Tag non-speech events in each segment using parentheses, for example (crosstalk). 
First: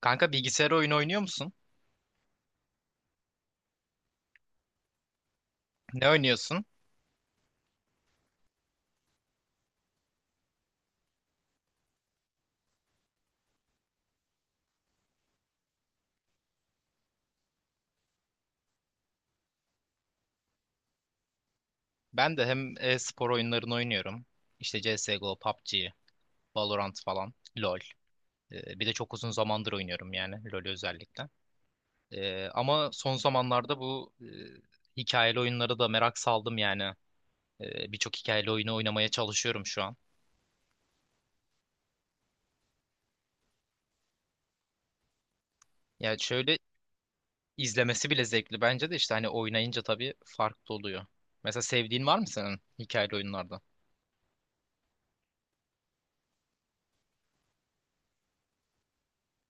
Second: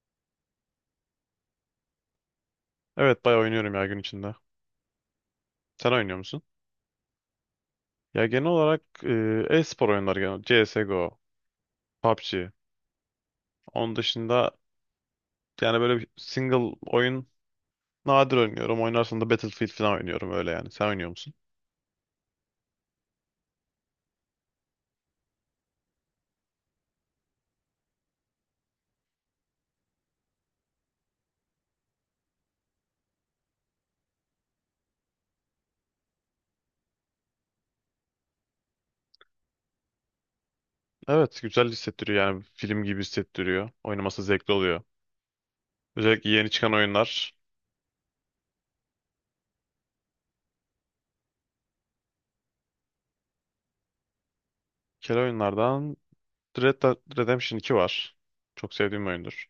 Kanka bilgisayar oyunu oynuyor musun? Evet bayağı oynuyorum ya gün içinde. Sen Ne oynuyor musun? oynuyorsun? Ya genel olarak e-spor oyunları genel. CSGO, PUBG. Onun dışında yani böyle bir single oyun nadir oynuyorum. Oynarsam da Battlefield falan oynuyorum öyle yani. Sen oynuyor musun? Ben de hem e-spor oyunlarını oynuyorum. İşte CSGO, PUBG, Valorant falan, LoL. Bir de çok uzun zamandır oynuyorum yani LoL'ü özellikle. Ama son zamanlarda bu hikayeli oyunlara da merak saldım yani. Birçok hikayeli oyunu oynamaya çalışıyorum şu an. Evet güzel hissettiriyor yani film gibi hissettiriyor. Oynaması zevkli oluyor. Yani Özellikle yeni şöyle, çıkan oyunlar. izlemesi bile zevkli bence de, işte hani oynayınca tabii farklı oluyor. Mesela sevdiğin var mı senin hikayeli oyunlarda? Bir kere oyunlardan Red Dead Redemption 2 var. Çok sevdiğim oyundur.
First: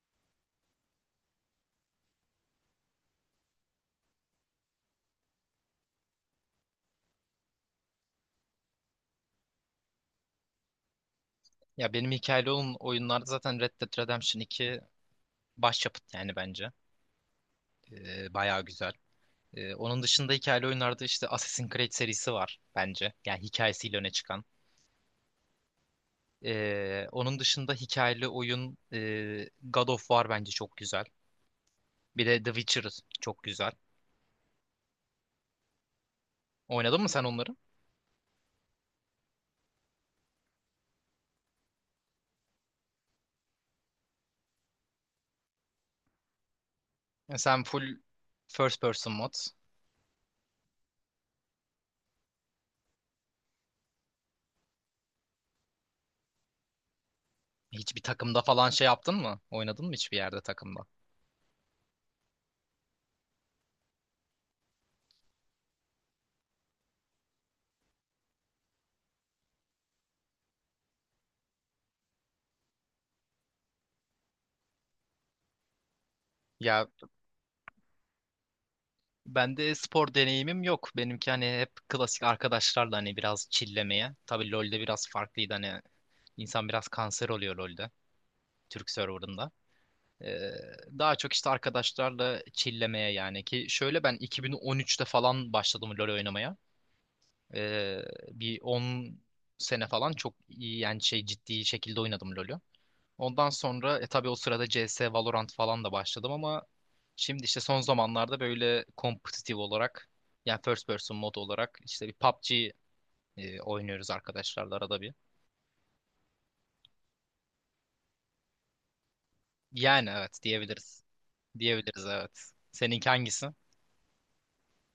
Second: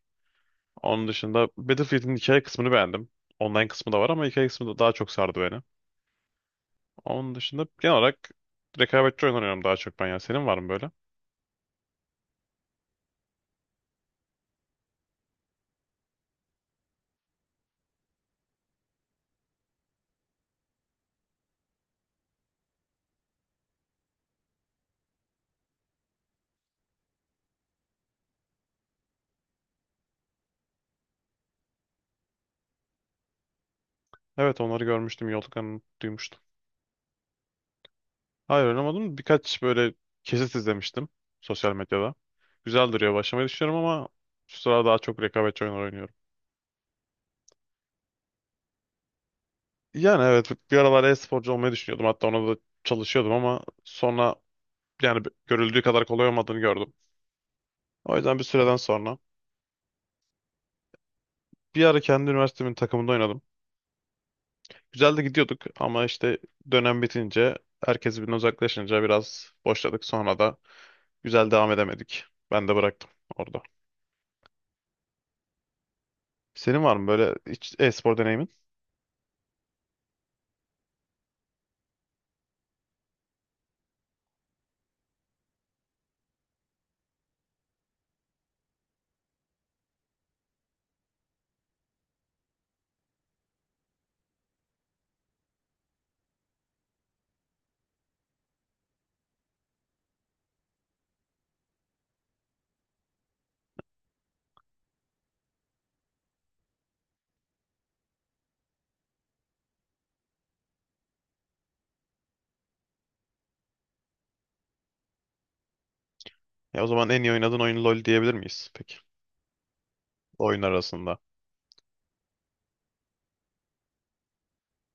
Onun dışında Battlefield'in hikaye kısmını beğendim. Online kısmı da var ama hikaye kısmı da daha çok sardı beni. Onun dışında genel olarak rekabetçi oyun oynuyorum daha çok ben ya. Senin var mı böyle? Ya benim hikayeli oyunlarda zaten Red Dead Redemption 2 başyapıt yani bence. Bayağı güzel. Onun dışında hikayeli oyunlarda işte Assassin's Creed serisi var bence. Yani hikayesiyle öne çıkan. Onun dışında hikayeli oyun God of War bence çok güzel. Bir de The Witcher çok güzel. Evet onları görmüştüm. Yolduklarını duymuştum. Oynadın mı sen onları? Hayır oynamadım. Birkaç böyle kesit izlemiştim sosyal medyada. Güzel duruyor. Başlamayı düşünüyorum ama şu sıra daha çok rekabetçi oyunlar oynuyorum. Ya sen full first person mod. Yani evet bir aralar e-sporcu olmayı düşünüyordum. Hatta ona da çalışıyordum ama sonra yani görüldüğü kadar kolay olmadığını gördüm. Hiçbir O yüzden takımda bir falan süreden şey yaptın sonra mı? Oynadın mı hiçbir yerde takımda? bir ara kendi üniversitemin takımında oynadım. Güzel de gidiyorduk ama işte dönem bitince herkes birbirinden uzaklaşınca biraz boşladık. Sonra da güzel devam edemedik. Ben de bıraktım orada. Senin Ya var mı böyle hiç e-spor deneyimin? bende spor deneyimim yok. Benimki hani hep klasik arkadaşlarla hani biraz çillemeye. Tabii LoL'de biraz farklıydı hani, İnsan biraz kanser oluyor LoL'de. Türk serverında. Ee, Daha çok işte arkadaşlarla çillemeye yani, ki şöyle ben 2013'te falan başladım LoL oynamaya. Ee, Bir 10 sene falan çok iyi yani ciddi şekilde oynadım LoL'ü. Ondan sonra tabii o sırada CS, Valorant falan da başladım ama şimdi işte son zamanlarda böyle kompetitif olarak yani first person mod olarak işte bir PUBG oynuyoruz arkadaşlarla arada bir. Ya o zaman en iyi oynadığın oyun LoL diyebilir miyiz peki Yani evet, oyun diyebiliriz. arasında? Diyebiliriz evet. Seninki hangisi?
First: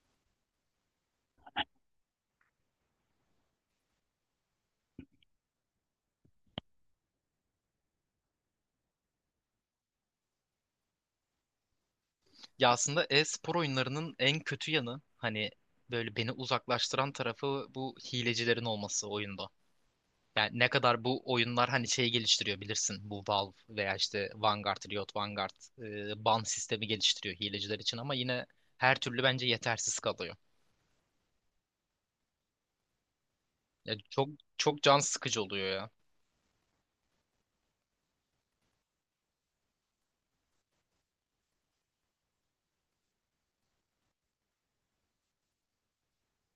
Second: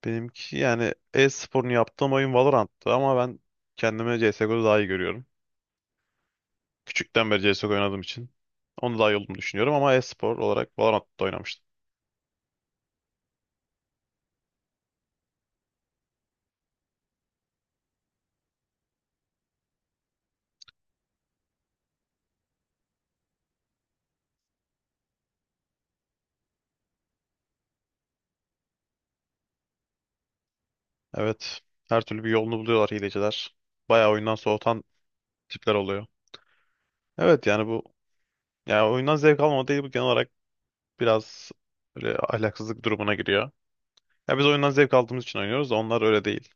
Benimki yani e-sporunu yaptığım oyun Valorant'tı ama ben kendimi CSGO'da daha iyi görüyorum. Küçükten beri CSGO oynadığım için onu daha iyi olduğumu düşünüyorum ama e-spor olarak Valorant'ta oynamıştım. Ya aslında e-spor oyunlarının en kötü yanı, hani böyle beni uzaklaştıran tarafı, bu hilecilerin olması oyunda. Yani ne kadar bu oyunlar hani şey geliştiriyor, bilirsin bu Valve veya işte Vanguard, Riot Vanguard ban sistemi geliştiriyor hileciler için, ama yine her türlü bence yetersiz kalıyor. Evet. Her türlü bir yolunu buluyorlar hileciler. Ya Bayağı oyundan çok soğutan can sıkıcı oluyor tipler ya. oluyor. Evet yani bu ya oyundan zevk almama değil, bu genel olarak biraz böyle ahlaksızlık durumuna giriyor. Ya biz oyundan zevk aldığımız için oynuyoruz da onlar öyle değil.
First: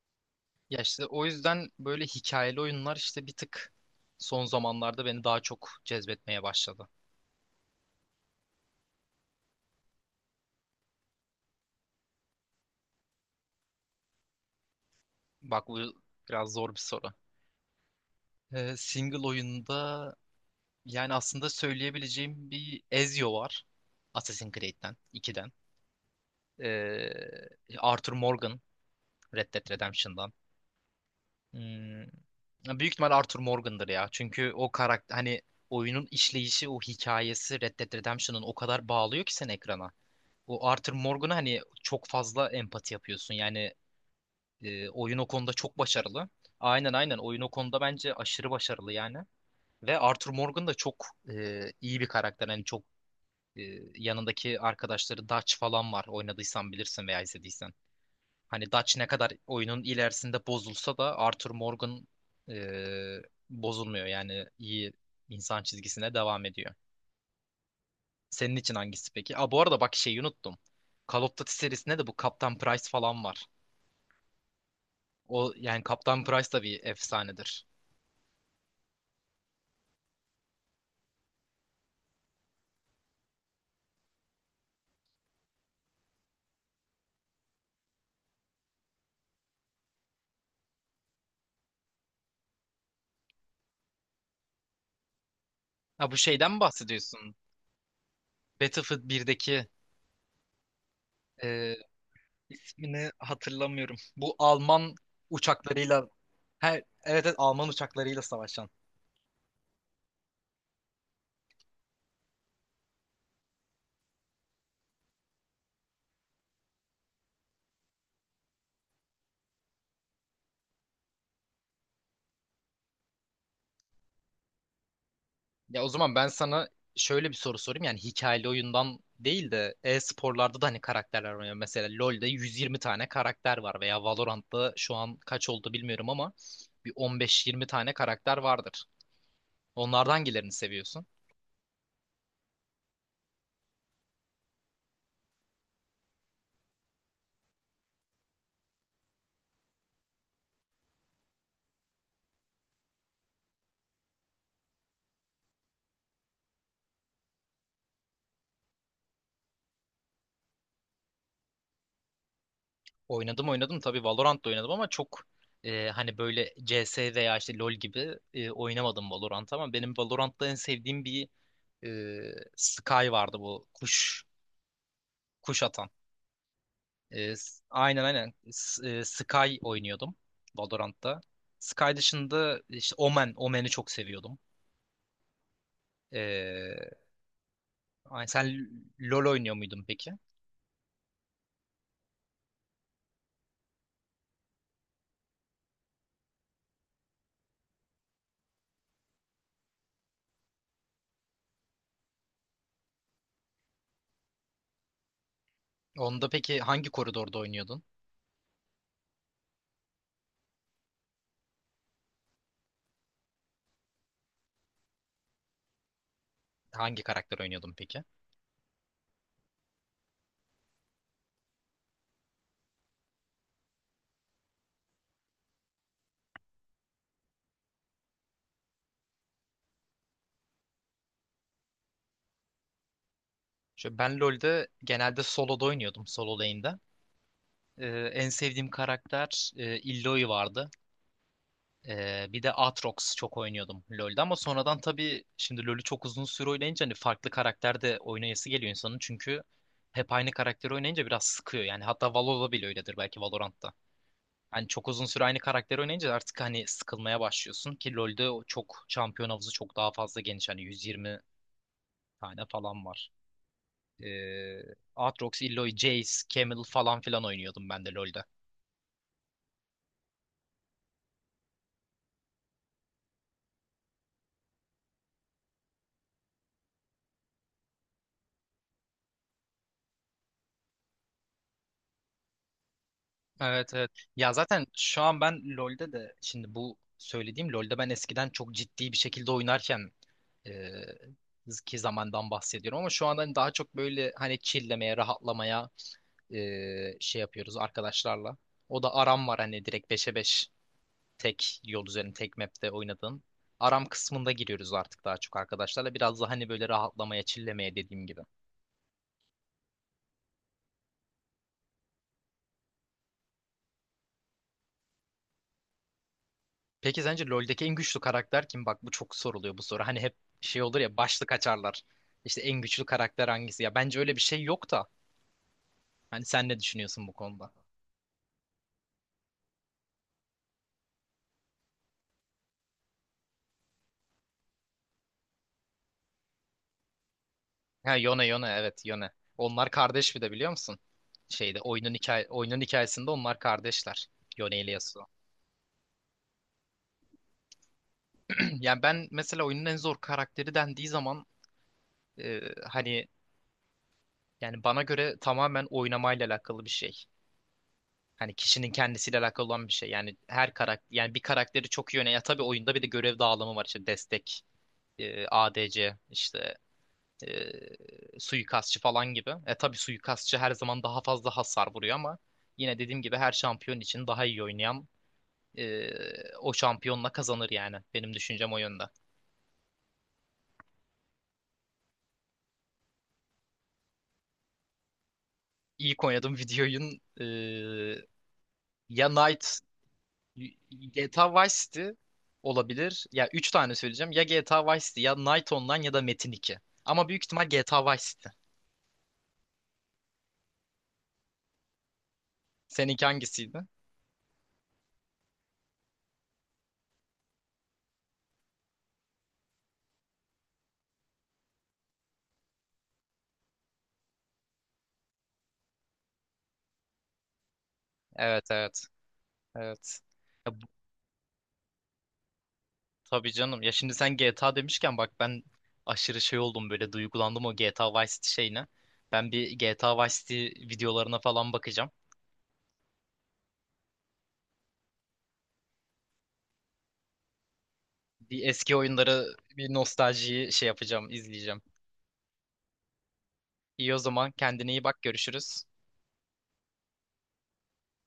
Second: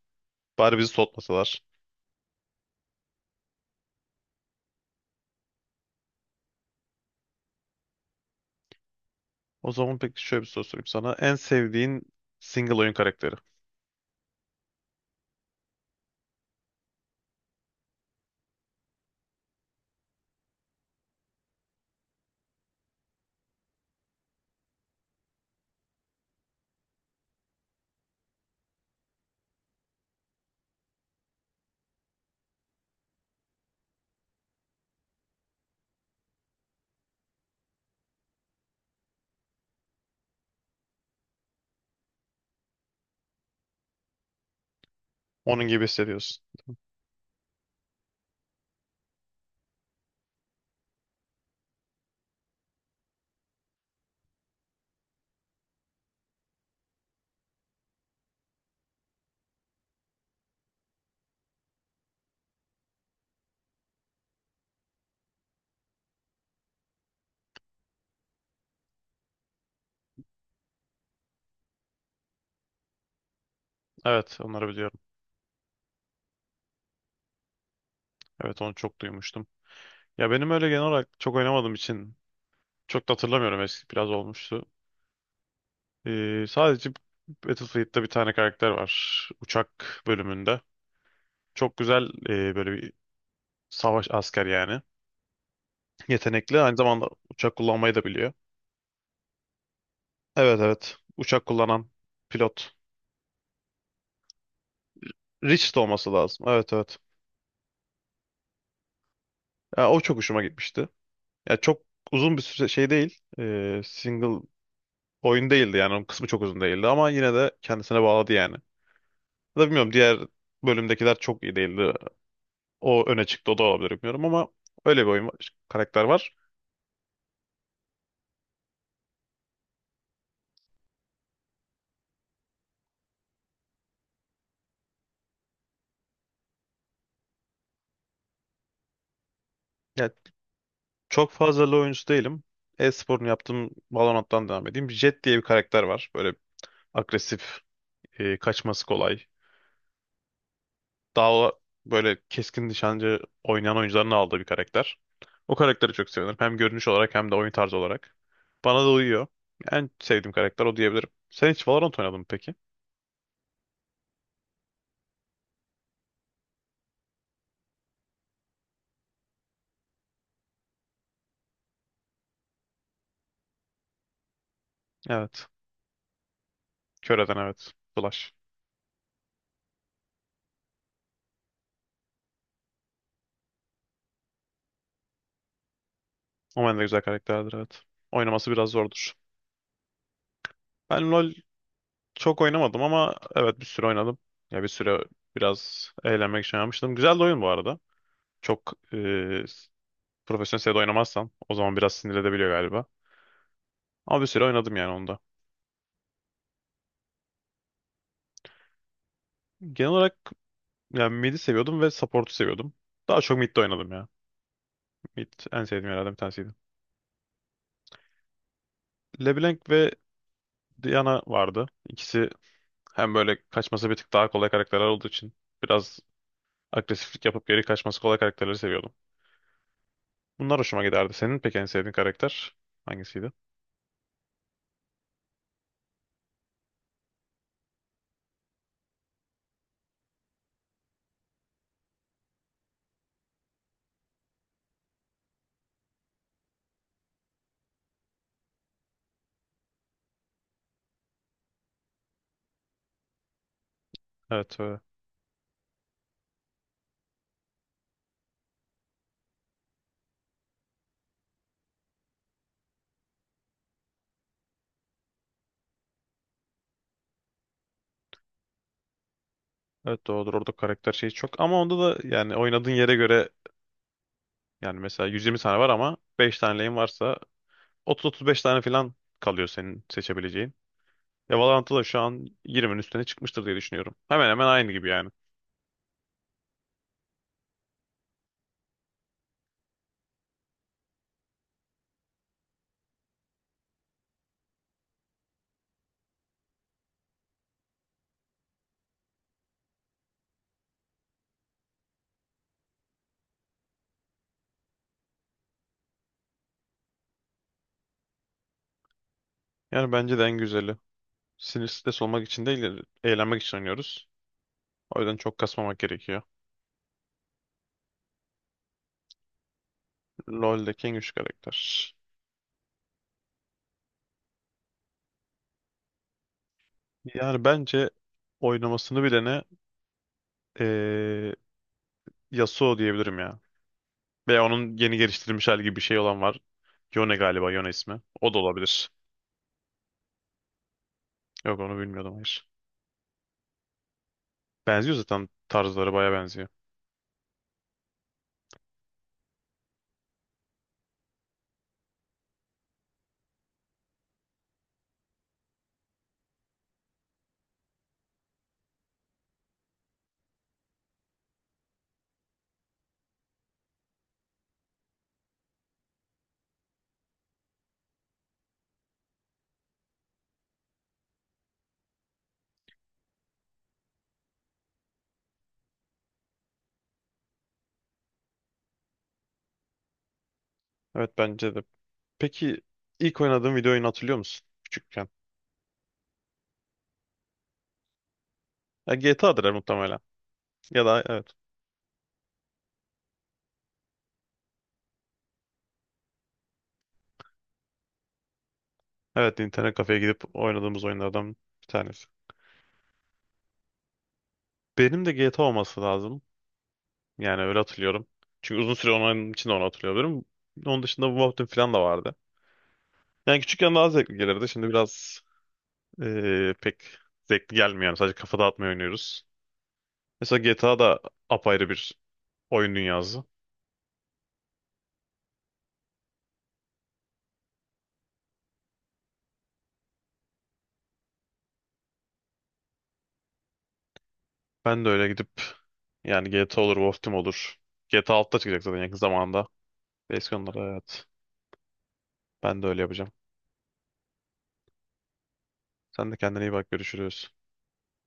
Bari Ya bizi işte o soğutmasalar. yüzden böyle hikayeli oyunlar işte bir tık son zamanlarda beni daha çok cezbetmeye başladı. O zaman peki şöyle bir soru sorayım sana. En sevdiğin single oyun karakteri. Bak bu biraz zor bir soru. Single oyunda yani aslında söyleyebileceğim bir Ezio var. Assassin's Creed'den, ikiden. Ee, Arthur Morgan, Red Dead Redemption'dan. Hmm, Büyük ihtimal Arthur Morgan'dır ya. Çünkü o karakter hani, oyunun işleyişi, o hikayesi Red Dead Redemption'ın, o kadar bağlıyor ki seni ekrana. O Arthur Morgan'a hani çok fazla empati yapıyorsun. Yani oyun o konuda Onun çok gibi başarılı. hissediyorsun. Aynen, aynen, oyun o konuda bence aşırı başarılı yani. Ve Arthur Morgan da çok iyi bir karakter. Hani çok e, yanındaki arkadaşları Dutch falan var. Oynadıysan bilirsin veya izlediysen. Hani Dutch ne kadar oyunun ilerisinde bozulsa da Arthur Morgan e, bozulmuyor. Yani iyi insan çizgisine devam ediyor. Senin için hangisi peki? Aa, bu arada bak şeyi unuttum. Call of Duty serisinde de bu Kaptan Price falan var. Evet onları biliyorum. O yani Kaptan Price da bir efsanedir. Evet onu çok duymuştum. Ya benim öyle genel olarak çok oynamadığım için çok da hatırlamıyorum, eski biraz olmuştu. Sadece Battlefield'da bir tane karakter var. Uçak bölümünde. Çok güzel böyle bir savaş asker yani. Ha bu şeyden mi Yetenekli. Aynı zamanda bahsediyorsun? uçak kullanmayı da biliyor. Battlefield 1'deki Evet evet. Uçak e, kullanan pilot. ismini hatırlamıyorum. Bu Alman Rich de uçaklarıyla olması lazım. her Evet evet. evet Alman uçaklarıyla savaşan. Ya, o çok hoşuma gitmişti. Ya çok uzun bir süre şey değil. Single oyun değildi yani. Onun kısmı çok uzun değildi ama yine de kendisine bağladı yani. Ya da bilmiyorum, diğer bölümdekiler çok iyi değildi. O öne çıktı, o da olabilir bilmiyorum ama öyle bir oyun var, Ya o karakter zaman ben var. sana şöyle bir soru sorayım. Yani hikayeli oyundan değil de e-sporlarda da hani karakterler var. Yani mesela LoL'de 120 tane karakter var veya Valorant'ta şu an kaç oldu bilmiyorum ama bir 15-20 tane karakter vardır. Onlardan Ya, hangilerini seviyorsun? çok fazla LoL oyuncusu değilim. E-sporunu yaptığım Valorant'tan devam edeyim. Jett diye bir karakter var. Böyle agresif, kaçması kolay. Daha o- Böyle keskin nişancı oynayan oyuncuların aldığı bir karakter. O karakteri çok seviyorum. Hem görünüş olarak hem de oyun tarzı olarak. Bana da uyuyor. En sevdiğim karakter o diyebilirim. Sen hiç Valorant oynadın mı peki? Oynadım, oynadım tabii, Valorant'ta oynadım ama çok hani böyle CS veya işte LoL gibi oynamadım Valorant ama benim Valorant'ta en sevdiğim bir e, Sky vardı, bu kuş Evet. Atan. Kör eden, evet. Aynen, Flash. aynen. Sky oynuyordum Valorant'ta. Sky dışında işte Omen, Omen'i çok seviyordum. O de E, güzel karakterdir, evet. Oynaması Sen biraz zordur. LoL oynuyor muydun peki? Ben LoL çok oynamadım ama evet bir süre oynadım. Ya bir süre biraz eğlenmek için yapmıştım. Güzel de oyun bu arada. Çok profesyonel seviyede oynamazsan o zaman biraz sinir edebiliyor galiba. Ama bir süre oynadım yani onda. Onda peki hangi koridorda oynuyordun? Genel olarak yani mid'i seviyordum ve support'u seviyordum. Daha çok mid'de oynadım ya. Mid en sevdiğim yerlerden bir tanesiydi. Hangi karakter oynuyordun peki? LeBlanc ve Diana vardı. İkisi hem böyle kaçması bir tık daha kolay karakterler olduğu için biraz agresiflik yapıp geri kaçması kolay karakterleri seviyordum. Bunlar hoşuma giderdi. Senin peki en sevdiğin karakter hangisiydi? Şöyle ben LoL'de genelde solo'da oynuyordum, solo lane'de. En sevdiğim karakter Illaoi vardı. Bir de Aatrox çok oynuyordum LoL'de, ama sonradan tabii şimdi LoL'ü çok uzun süre oynayınca hani farklı karakter de oynayası geliyor insanın, çünkü hep aynı karakteri oynayınca biraz sıkıyor yani, hatta Valo'da bile öyledir belki, Valorant'ta. Evet, Hani çok uzun süre aynı karakteri oynayınca artık hani sıkılmaya başlıyorsun, ki LoL'de o çok şampiyon havuzu çok daha fazla geniş, hani 120 tane falan var. Ee, Aatrox, Illaoi, Jayce, Camel falan filan oynuyordum ben de LoL'de. evet doğrudur. Orada karakter şeyi çok. Ama onda da yani oynadığın yere göre, yani mesela 120 tane var ama 5 tane lane varsa 30-35 tane falan kalıyor senin seçebileceğin. Ya Valorant'ta da şu an 20'nin üstüne çıkmıştır diye Evet, evet. düşünüyorum. Hemen Ya hemen zaten aynı gibi şu yani. an ben LoL'de de, şimdi bu söylediğim LoL'de ben eskiden çok ciddi bir şekilde oynarken e, ki zamandan bahsediyorum, ama şu anda hani daha çok böyle hani chill'lemeye, rahatlamaya yapıyoruz arkadaşlarla. O da aram var, hani direkt beşe 5 tek yol üzerinde tek map'te oynadığım. Aram kısmında giriyoruz artık daha çok arkadaşlarla. Biraz da hani böyle rahatlamaya, chill'lemeye, dediğim gibi. Yani bence de en güzeli. Sinir stres olmak için değil, eğlenmek için oynuyoruz. O yüzden çok kasmamak gerekiyor. Peki sence LoL'deki en güçlü karakter kim? Bak bu çok soruluyor bu soru. Hani hep şey olur LoL'deki en ya, güçlü başlık açarlar. karakter. İşte en güçlü karakter hangisi? Ya bence öyle bir şey yok da. Hani sen ne düşünüyorsun bu Yani konuda? bence oynamasını bilene eee Yasuo diyebilirim ya. Veya onun yeni geliştirilmiş hali gibi bir şey olan var. Yone galiba, Yone Ha ismi. Yone, O da evet olabilir. Yone. Onlar kardeş bir de, biliyor musun? Yok, Şeyde, onu bilmiyordum, hayır. oyunun hikayesinde onlar kardeşler. Yone ile Benziyor Yasuo. zaten, tarzları baya benziyor. (clears throat) Yani ben mesela oyunun en zor karakteri dendiği zaman e, hani yani bana göre tamamen oynamayla alakalı bir şey. Hani kişinin kendisiyle alakalı olan bir şey. Yani her karakter, yani bir karakteri çok iyi oynayan. Ya tabii oyunda bir de görev dağılımı var işte destek, ADC, işte suikastçı falan gibi. E tabii suikastçı her zaman daha fazla hasar vuruyor ama yine dediğim gibi her şampiyon için daha iyi oynayan e, o şampiyonla kazanır yani. Benim düşüncem o yönde. Evet, bence de. Peki ilk oynadığın video oyunu hatırlıyor musun? Küçükken. İlk oynadığım (laughs) video oyun e, Ya ya GTA'dır Knight muhtemelen. Ya da GTA evet. Vice City olabilir. Ya üç tane söyleyeceğim. Ya GTA Vice City, ya Night Online, ya da Metin 2. Ama büyük ihtimal GTA Vice City. Evet, internet kafeye gidip oynadığımız oyunlardan bir tanesi. Seninki hangisiydi? Benim de GTA olması lazım. Yani öyle hatırlıyorum. Çünkü uzun süre onun için de onu hatırlıyorum. Onun dışında Wolfenstein falan da vardı. Yani küçükken daha zevkli gelirdi. Şimdi biraz pek zevkli gelmiyor. Yani sadece kafa Evet, dağıtmayı evet. oynuyoruz. Evet. Mesela Ya, bu- GTA da apayrı bir oyun dünyası. tabii canım. Ya şimdi sen GTA demişken bak, ben aşırı şey oldum, böyle duygulandım o GTA Vice City şeyine. Ben bir GTA Vice City videolarına falan bakacağım. Ben de öyle gidip yani GTA olur, Wolfenstein olur. GTA 6 da Bir çıkacak eski zaten yakın oyunları, zamanda. bir Eski nostaljiyi şey onlara evet. yapacağım, izleyeceğim. Ben de öyle yapacağım. İyi o zaman, kendine iyi bak, görüşürüz. Sen de kendine iyi bak. Görüşürüz.